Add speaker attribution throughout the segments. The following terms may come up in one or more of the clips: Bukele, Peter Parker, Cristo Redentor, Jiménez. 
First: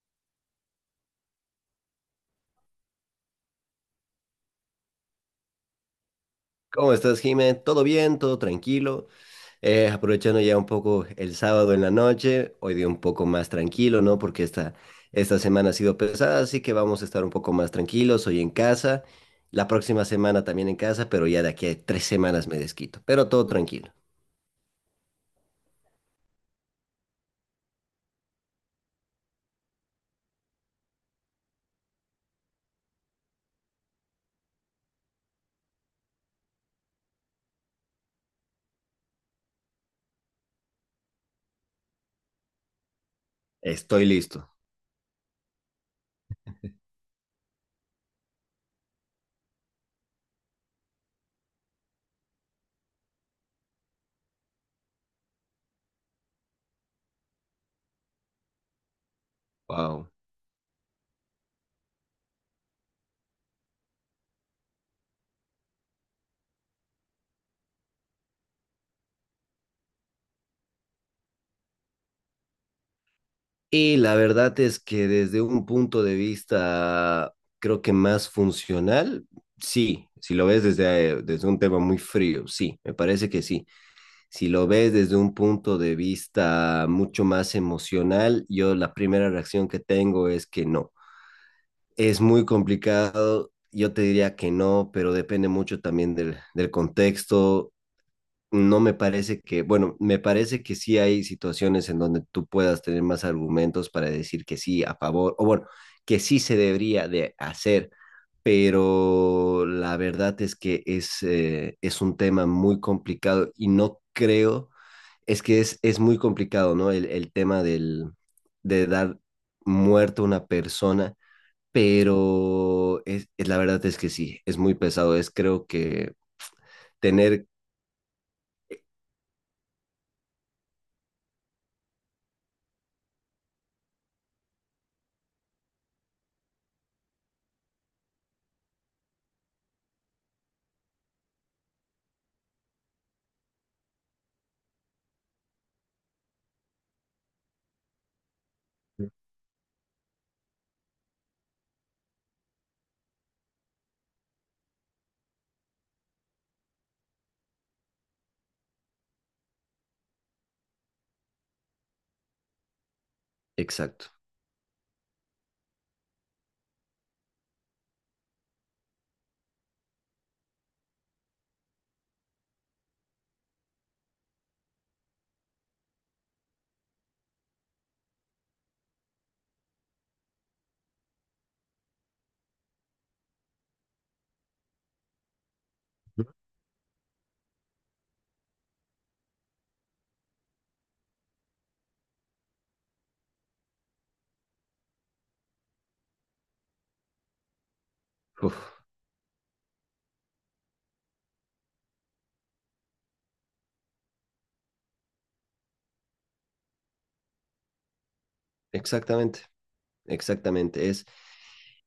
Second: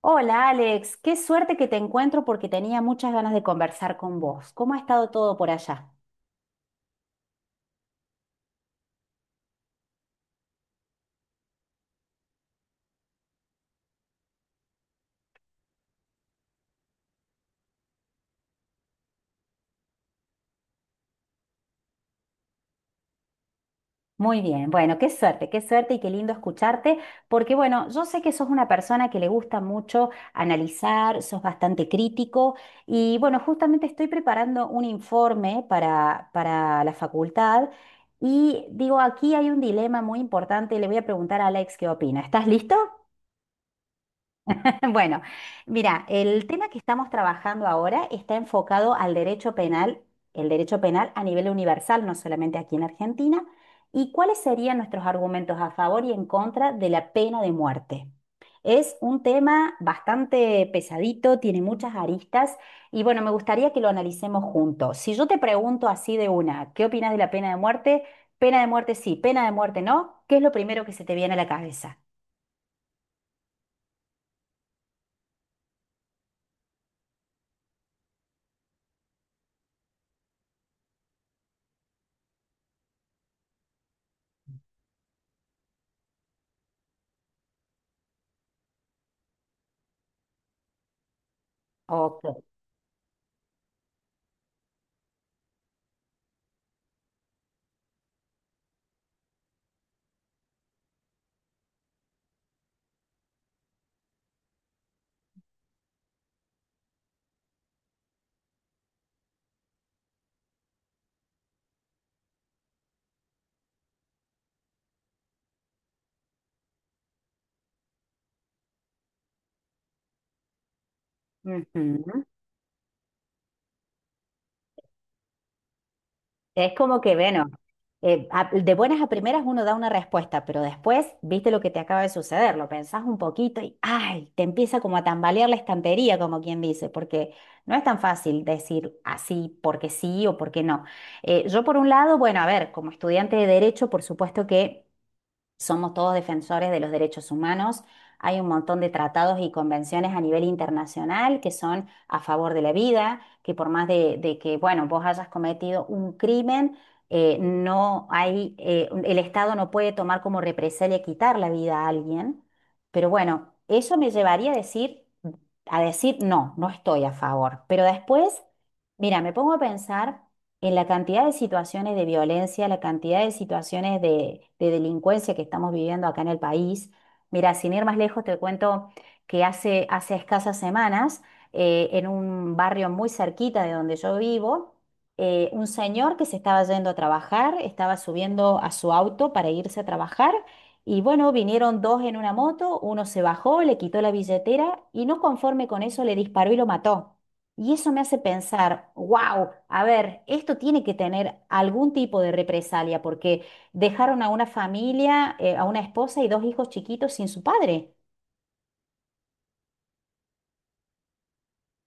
Speaker 1: Hola Alex, qué suerte que te encuentro porque tenía muchas ganas de conversar con vos. ¿Cómo ha estado todo por allá?
Speaker 2: ¿Cómo estás, Jiménez? ¿Todo bien? ¿Todo tranquilo? Aprovechando ya un poco el sábado en la noche, hoy día un poco más tranquilo, ¿no? Esta semana ha sido pesada, así que vamos a estar un poco más tranquilos hoy en casa, la próxima semana también en casa, pero ya de aquí a tres semanas me desquito, pero todo tranquilo.
Speaker 1: Muy bien, bueno, qué suerte y qué lindo escucharte, porque bueno, yo sé que sos una persona que le gusta mucho analizar, sos bastante crítico y bueno, justamente estoy preparando un informe para la facultad y digo, aquí hay un dilema muy importante y le voy a preguntar a Alex qué opina. ¿Estás listo?
Speaker 2: Estoy listo.
Speaker 1: Bueno, mira, el tema que estamos trabajando ahora está enfocado al derecho penal, el derecho penal a nivel universal, no solamente aquí en Argentina, y cuáles serían nuestros argumentos a favor y en contra de la pena de muerte. Es un tema
Speaker 2: Wow.
Speaker 1: bastante pesadito, tiene muchas aristas y bueno, me gustaría que lo analicemos juntos. Si yo te pregunto así de una, ¿qué opinas de la pena de muerte? Pena de muerte sí, pena de muerte no, ¿qué es lo primero que se te viene a la cabeza?
Speaker 2: Y la verdad es que desde un punto de vista, creo que más funcional, sí, si lo ves desde un tema muy frío, sí, me parece que sí. Si lo ves desde un punto de vista mucho más emocional, yo la primera reacción que tengo es que no. Es
Speaker 1: Ok.
Speaker 2: muy complicado, yo te diría que no, pero depende mucho también del contexto. No me parece que, bueno, me parece que sí hay situaciones en donde tú puedas tener más argumentos para decir que sí a favor, o bueno, que sí se debería de hacer, pero la verdad es que es un tema muy complicado y no creo, es que es muy complicado, ¿no? El tema de dar muerto a una persona,
Speaker 1: Ujú.
Speaker 2: pero la verdad es que sí, es muy pesado. Es, creo que
Speaker 1: Es como que,
Speaker 2: tener,
Speaker 1: bueno, de buenas a primeras uno da una respuesta, pero después viste lo que te acaba de suceder, lo pensás un poquito y ¡ay! Te empieza como a tambalear la estantería, como quien dice, porque no es tan fácil decir así porque sí o porque no. Yo por un lado, bueno, a ver, como estudiante de derecho, por supuesto que somos todos defensores de los derechos humanos. Hay un montón de tratados y convenciones a nivel internacional que son a favor de la vida, que por más de que, bueno, vos hayas cometido un crimen, no hay, el Estado no puede tomar como represalia quitar la vida a alguien. Pero bueno, eso me
Speaker 2: exacto.
Speaker 1: llevaría a decir, no, no estoy a favor. Pero después, mira, me pongo a pensar en la cantidad de situaciones de violencia, la cantidad de situaciones de delincuencia que estamos viviendo acá en el país. Mira, sin ir más lejos, te cuento que hace escasas semanas, en un barrio muy cerquita de donde yo vivo, un señor que se estaba yendo a trabajar, estaba subiendo a su auto para irse a trabajar. Y bueno, vinieron dos en una moto, uno se bajó, le quitó la billetera y no conforme con eso le disparó y lo mató. Y eso me hace
Speaker 2: Uf,
Speaker 1: pensar, wow, a ver, esto tiene que tener algún tipo de represalia, porque dejaron a una familia, a una esposa y dos hijos chiquitos sin su padre.
Speaker 2: exactamente. Exactamente,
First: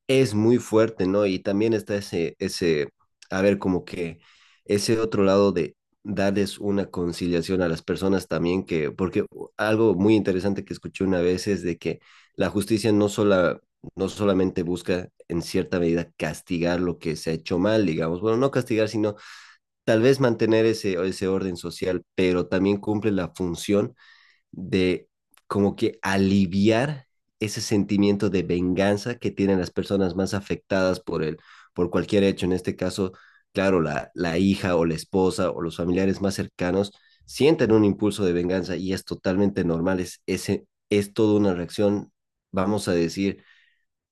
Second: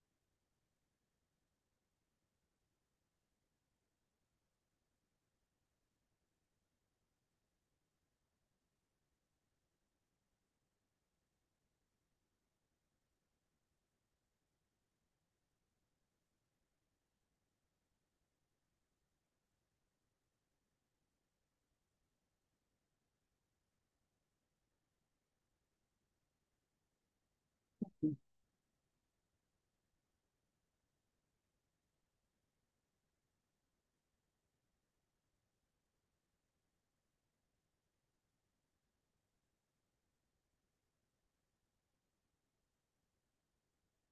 Speaker 2: es muy fuerte, ¿no? Y también está a ver, como que ese otro lado de darles una conciliación a las personas también, que, porque algo muy interesante que escuché una vez es de que la justicia no sola, no solamente busca en cierta medida castigar lo que se ha hecho mal, digamos, bueno, no castigar, sino tal vez mantener ese orden social, pero también cumple la función de, como que, aliviar ese sentimiento de venganza que tienen las personas más afectadas por cualquier hecho, en este caso, claro, la hija o la esposa o los familiares más cercanos sienten un impulso de venganza y es totalmente normal, es, ese es toda una reacción, vamos a decir,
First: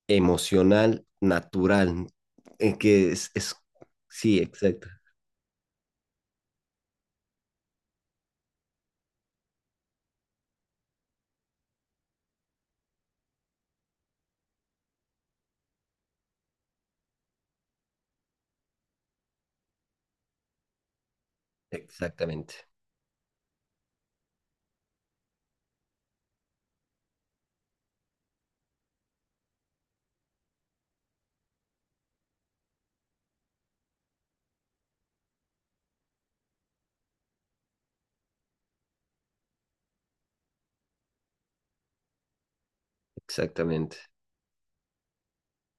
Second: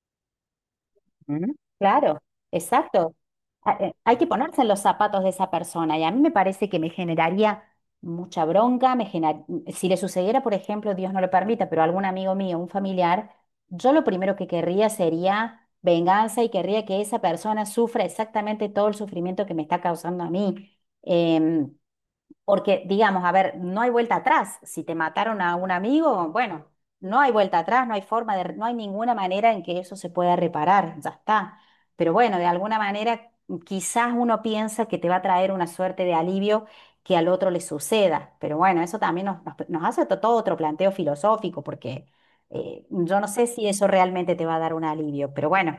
Speaker 2: emocional,
Speaker 1: Ujú.
Speaker 2: natural,
Speaker 1: Claro,
Speaker 2: en que
Speaker 1: exacto.
Speaker 2: es
Speaker 1: Hay que
Speaker 2: sí,
Speaker 1: ponerse en los
Speaker 2: exacto,
Speaker 1: zapatos de esa persona y a mí me parece que me generaría mucha bronca, si le sucediera, por ejemplo, Dios no lo permita, pero a algún amigo mío, un familiar, yo lo primero que querría sería venganza y querría que esa persona sufra exactamente todo el sufrimiento que me está causando a mí. Em,
Speaker 2: exactamente,
Speaker 1: Porque, digamos, a ver, no hay vuelta atrás. Si te mataron a un amigo, bueno, no hay vuelta atrás, no hay forma de, no hay ninguna manera en que eso se pueda reparar, ya está. Pero bueno, de alguna manera, quizás uno piensa que te va a traer una suerte de alivio que al otro le suceda. Pero bueno, eso también nos hace todo otro planteo filosófico, porque yo no sé si eso
Speaker 2: exactamente.
Speaker 1: realmente te va a dar un alivio. Pero bueno,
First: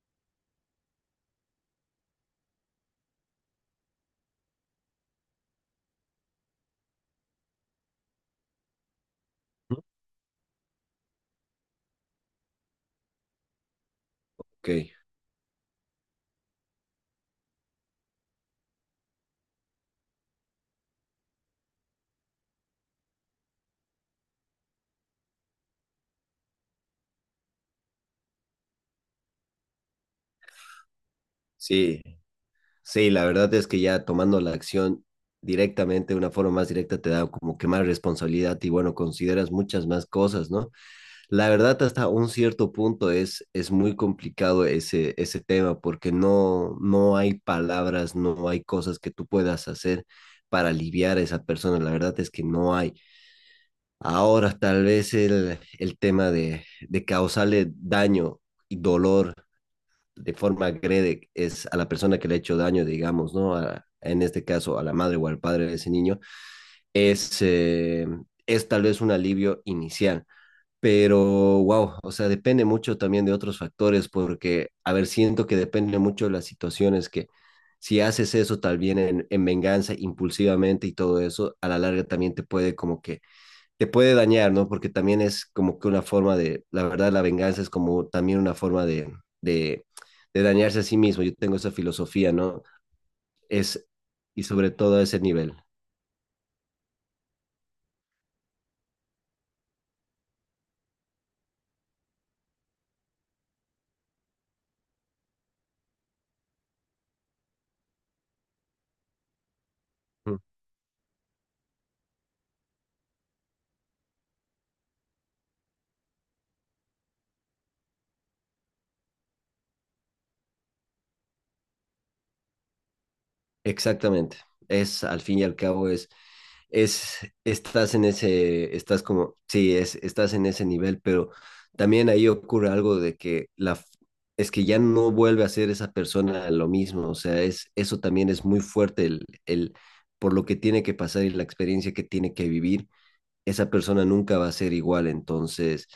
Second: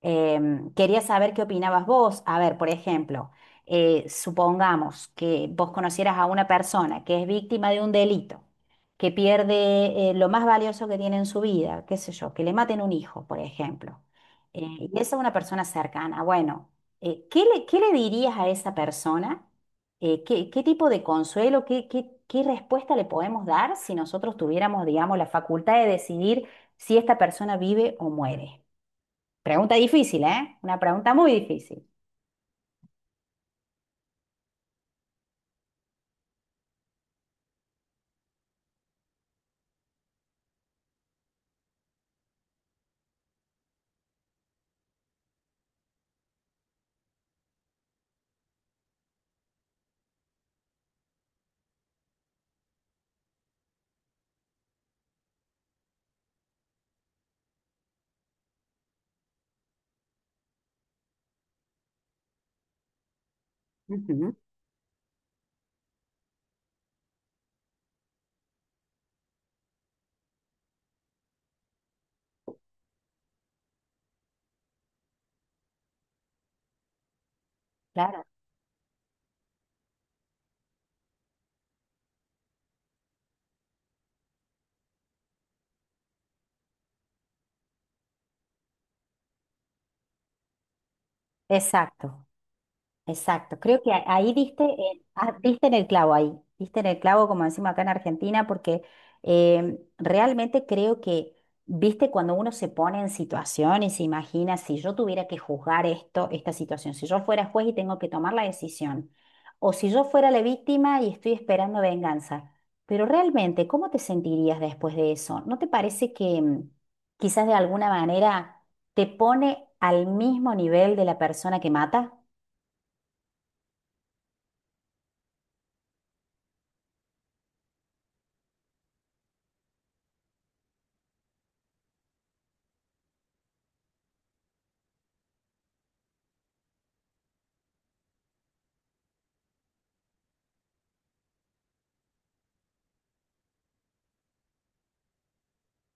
Speaker 1: quería saber qué opinabas vos. A ver, por ejemplo supongamos que vos conocieras a una persona que es víctima de un delito, que pierde lo más valioso que tiene en su vida, qué sé yo, que le maten un hijo, por ejemplo, eh,
Speaker 2: Ok,
Speaker 1: y esa es una persona cercana, bueno, qué le dirías a esa persona? ¿Qué, qué tipo de consuelo, qué, qué, qué respuesta le podemos dar si nosotros tuviéramos, digamos, la facultad de decidir si esta persona vive o muere? Pregunta difícil, ¿eh? Una pregunta muy difícil.
Speaker 2: sí. Sí, la verdad es que ya tomando la acción directamente, de una forma más directa, te da como que más responsabilidad y bueno, consideras muchas más cosas, ¿no? La verdad, hasta un cierto punto es muy complicado ese tema porque no, no hay palabras, no hay cosas que tú puedas hacer para aliviar a esa persona. La verdad es que no hay. Ahora, tal vez el tema de causarle daño y dolor de forma agrede es a la persona que le ha hecho daño, digamos, ¿no? A, en
Speaker 1: Ujú.
Speaker 2: este caso, a la madre o al padre de ese niño, es, eh, es tal vez un alivio inicial. Pero, wow, o sea, depende mucho también de otros factores, porque, a ver, siento que depende mucho de las situaciones que, si
Speaker 1: Claro,
Speaker 2: haces eso tal vez en venganza impulsivamente y todo eso, a la larga también te puede como que te puede dañar, ¿no? Porque también es como que una forma de, la verdad, la venganza es como también una forma de, de dañarse a sí mismo. Yo tengo esa
Speaker 1: exacto.
Speaker 2: filosofía, ¿no?
Speaker 1: Exacto, creo
Speaker 2: Es,
Speaker 1: que ahí
Speaker 2: y
Speaker 1: diste,
Speaker 2: sobre todo a ese nivel.
Speaker 1: diste en el clavo ahí, diste en el clavo como decimos acá en Argentina, porque realmente creo que, viste, cuando uno se pone en situación y se imagina si yo tuviera que juzgar esto, esta situación, si yo fuera juez y tengo que tomar la decisión, o si yo fuera
Speaker 2: Mm.
Speaker 1: la víctima y estoy esperando venganza, pero realmente, ¿cómo te sentirías después de eso? ¿No te parece que quizás de alguna manera te pone al mismo nivel de la persona que mata?
Speaker 2: Exactamente. Es, al fin y al cabo, es, estás en ese, estás como, sí, es, estás en ese nivel, pero también ahí ocurre algo de que es que ya no vuelve a ser esa persona lo mismo, o sea, es, eso también es muy fuerte por lo que tiene que pasar y la experiencia que tiene que vivir esa persona nunca va a ser igual. Entonces,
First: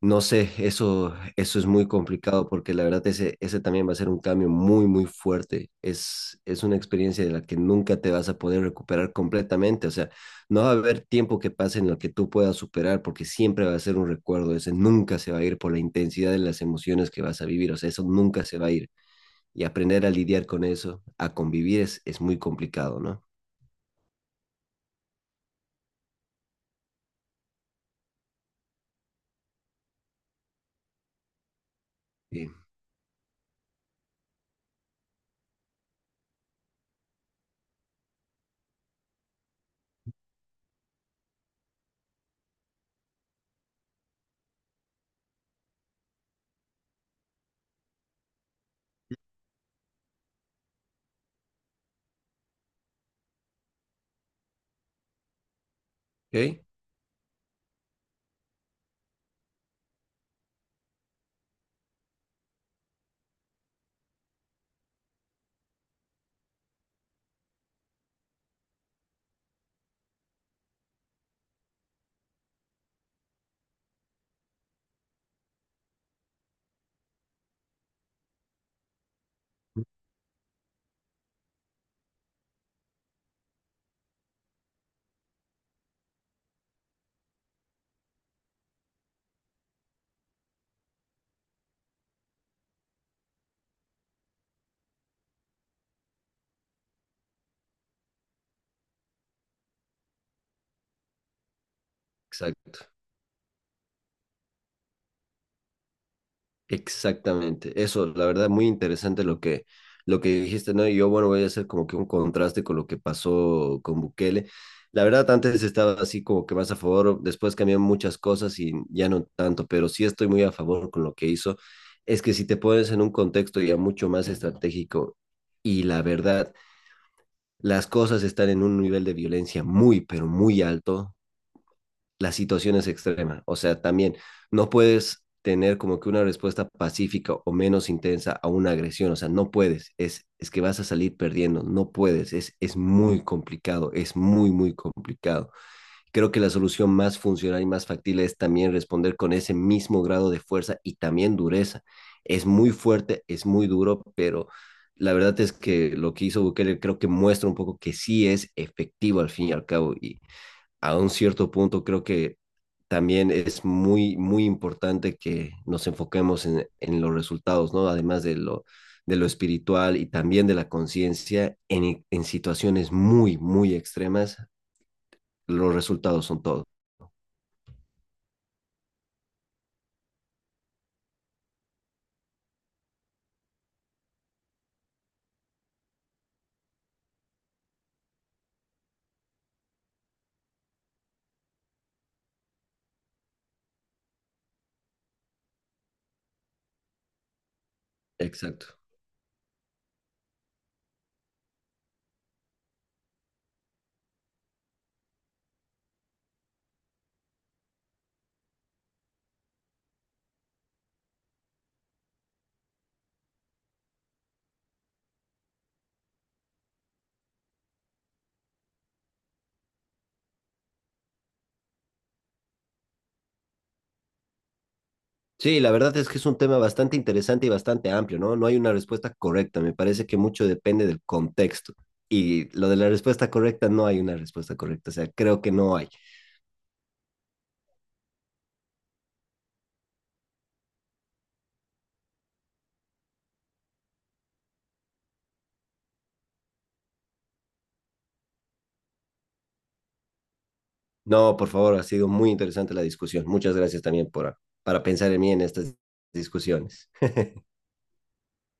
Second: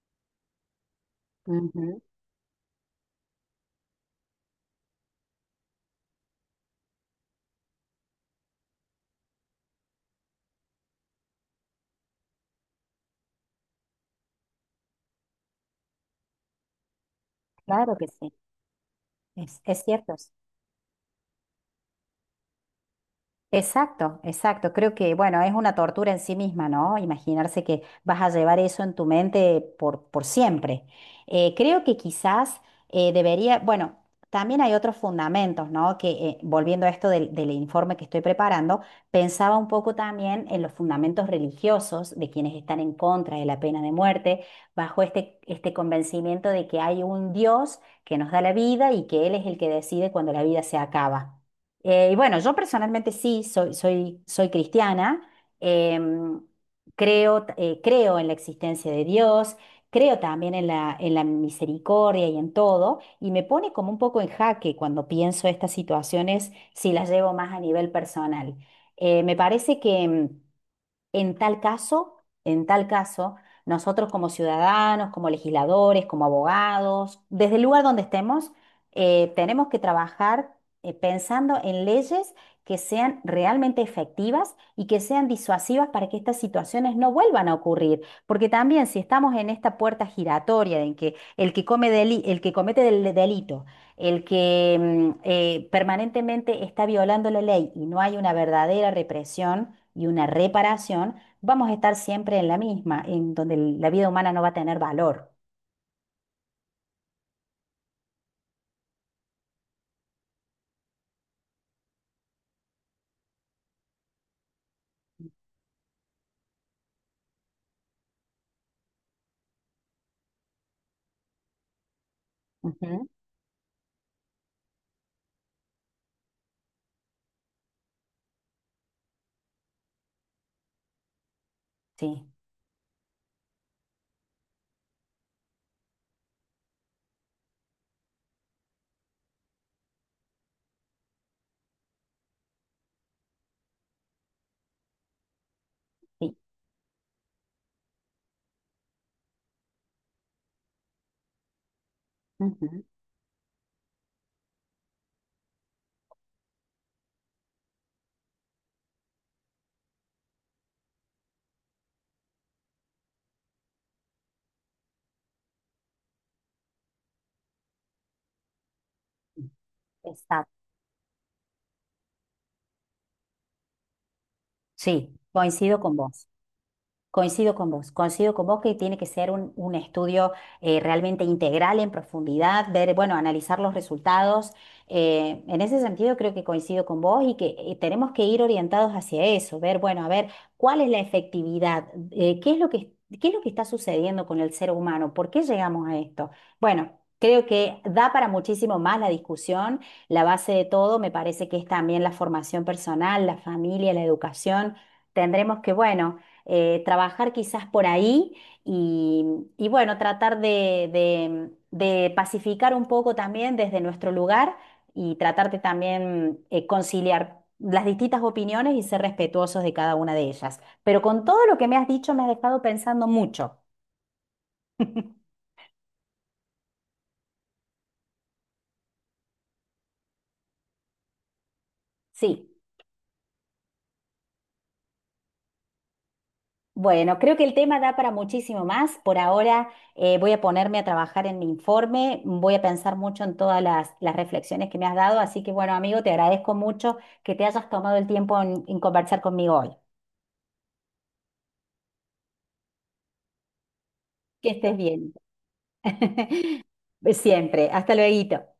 Speaker 2: no sé, eso es muy complicado porque la verdad ese, ese también va a ser un cambio muy, muy fuerte. Es una experiencia de la que nunca te vas a poder recuperar completamente. O sea, no va a haber tiempo que pase en el que tú puedas superar porque siempre va a ser un recuerdo. Ese nunca se va a ir por la intensidad de las emociones que vas a vivir. O sea,
Speaker 1: Claro
Speaker 2: eso
Speaker 1: que sí,
Speaker 2: nunca se va a ir. Y
Speaker 1: es
Speaker 2: aprender a
Speaker 1: cierto.
Speaker 2: lidiar con eso, a convivir es muy complicado, ¿no?
Speaker 1: Exacto, exacto. Creo que, bueno, es una tortura en sí misma, ¿no? Imaginarse que vas a llevar eso en tu mente por siempre. Creo que
Speaker 2: Sí.
Speaker 1: quizás debería, bueno, también hay otros fundamentos, ¿no? Que volviendo a esto del informe que estoy preparando, pensaba un poco también en los fundamentos religiosos de quienes están en contra de la pena de muerte, bajo este convencimiento de que hay un Dios que nos da la vida y que Él es el que decide cuando la vida se acaba. Y bueno, yo personalmente sí, soy cristiana, em,
Speaker 2: Ok,
Speaker 1: creo, creo en la existencia de Dios, creo también en la misericordia y en todo, y me pone como un poco en jaque cuando pienso estas situaciones si las llevo más a nivel personal. Me parece que... en tal caso, en tal caso, nosotros como ciudadanos, como legisladores, como abogados, desde el lugar donde estemos, tenemos que trabajar pensando en leyes que sean realmente efectivas y que sean disuasivas para que estas situaciones no vuelvan a ocurrir. Porque también si estamos en esta puerta giratoria en que el que comete del delito, el que permanentemente está violando la ley y no hay una verdadera represión, y una reparación, vamos a estar siempre en la
Speaker 2: exacto.
Speaker 1: misma, en donde la vida humana no va a tener valor.
Speaker 2: Exactamente, eso, la verdad, muy interesante lo que dijiste, ¿no? Y yo, bueno, voy a hacer como que un contraste con lo que pasó con Bukele. La verdad, antes estaba así como que más a favor, después cambiaron muchas cosas y ya no tanto, pero sí estoy muy a favor con lo que hizo. Es que si te pones en
Speaker 1: Ujú,
Speaker 2: un contexto ya mucho más estratégico y la verdad, las cosas están en un nivel de violencia muy, pero muy alto,
Speaker 1: sí,
Speaker 2: las situaciones extremas. O sea, también no puedes tener como que una respuesta pacífica o menos intensa a una agresión. O sea, no puedes. Es que vas a salir perdiendo. No puedes. Es muy complicado. Es muy, muy complicado. Creo
Speaker 1: sí,
Speaker 2: que la solución más funcional y más factible es también responder con ese mismo grado de fuerza y también dureza. Es muy
Speaker 1: ujú.
Speaker 2: fuerte, es muy duro, pero la verdad es que lo que hizo Bukele creo que muestra un poco que sí es efectivo al fin y al cabo y a un cierto punto creo que también es muy, muy importante que nos enfoquemos en los resultados, ¿no? Además de lo espiritual y también
Speaker 1: Exacto.
Speaker 2: de la conciencia, en situaciones muy, muy extremas,
Speaker 1: Sí,
Speaker 2: los
Speaker 1: coincido con
Speaker 2: resultados
Speaker 1: vos.
Speaker 2: son todo.
Speaker 1: Coincido con vos, coincido con vos que tiene que ser un estudio realmente integral, en profundidad, ver, bueno, analizar los resultados. En ese sentido creo que coincido con vos y que tenemos que ir orientados hacia eso, ver, bueno, a ver, cuál es la efectividad. Eh, qué es lo que, ¿Qué es lo que está sucediendo con el ser humano, por qué llegamos a esto? Bueno. Creo que da para muchísimo
Speaker 2: Exacto.
Speaker 1: más la discusión. La base de todo me parece que es también la formación personal, la familia, la educación. Tendremos que, bueno, trabajar quizás por ahí y, y bueno, tratar de pacificar un poco también desde nuestro lugar y tratar de también conciliar las distintas opiniones y ser respetuosos de cada una de ellas. Pero con todo lo que me has dicho me has dejado pensando mucho.
Speaker 2: Sí, la verdad es que es un tema bastante interesante y bastante amplio, ¿no? No hay una respuesta correcta, me parece que mucho depende del contexto. Y
Speaker 1: Sí.
Speaker 2: lo de la respuesta correcta, no hay una respuesta correcta, o sea, creo que no hay.
Speaker 1: Bueno, creo que el tema da para muchísimo más. Por ahora voy a ponerme a trabajar en mi informe, voy a pensar mucho en todas las reflexiones que me has dado, así que bueno, amigo, te agradezco mucho que te hayas tomado el tiempo en conversar conmigo hoy.
Speaker 2: No, por favor, ha sido muy interesante la discusión. Muchas gracias también por,
Speaker 1: Que estés
Speaker 2: para pensar
Speaker 1: bien.
Speaker 2: en mí en estas discusiones.
Speaker 1: Siempre. Hasta luego.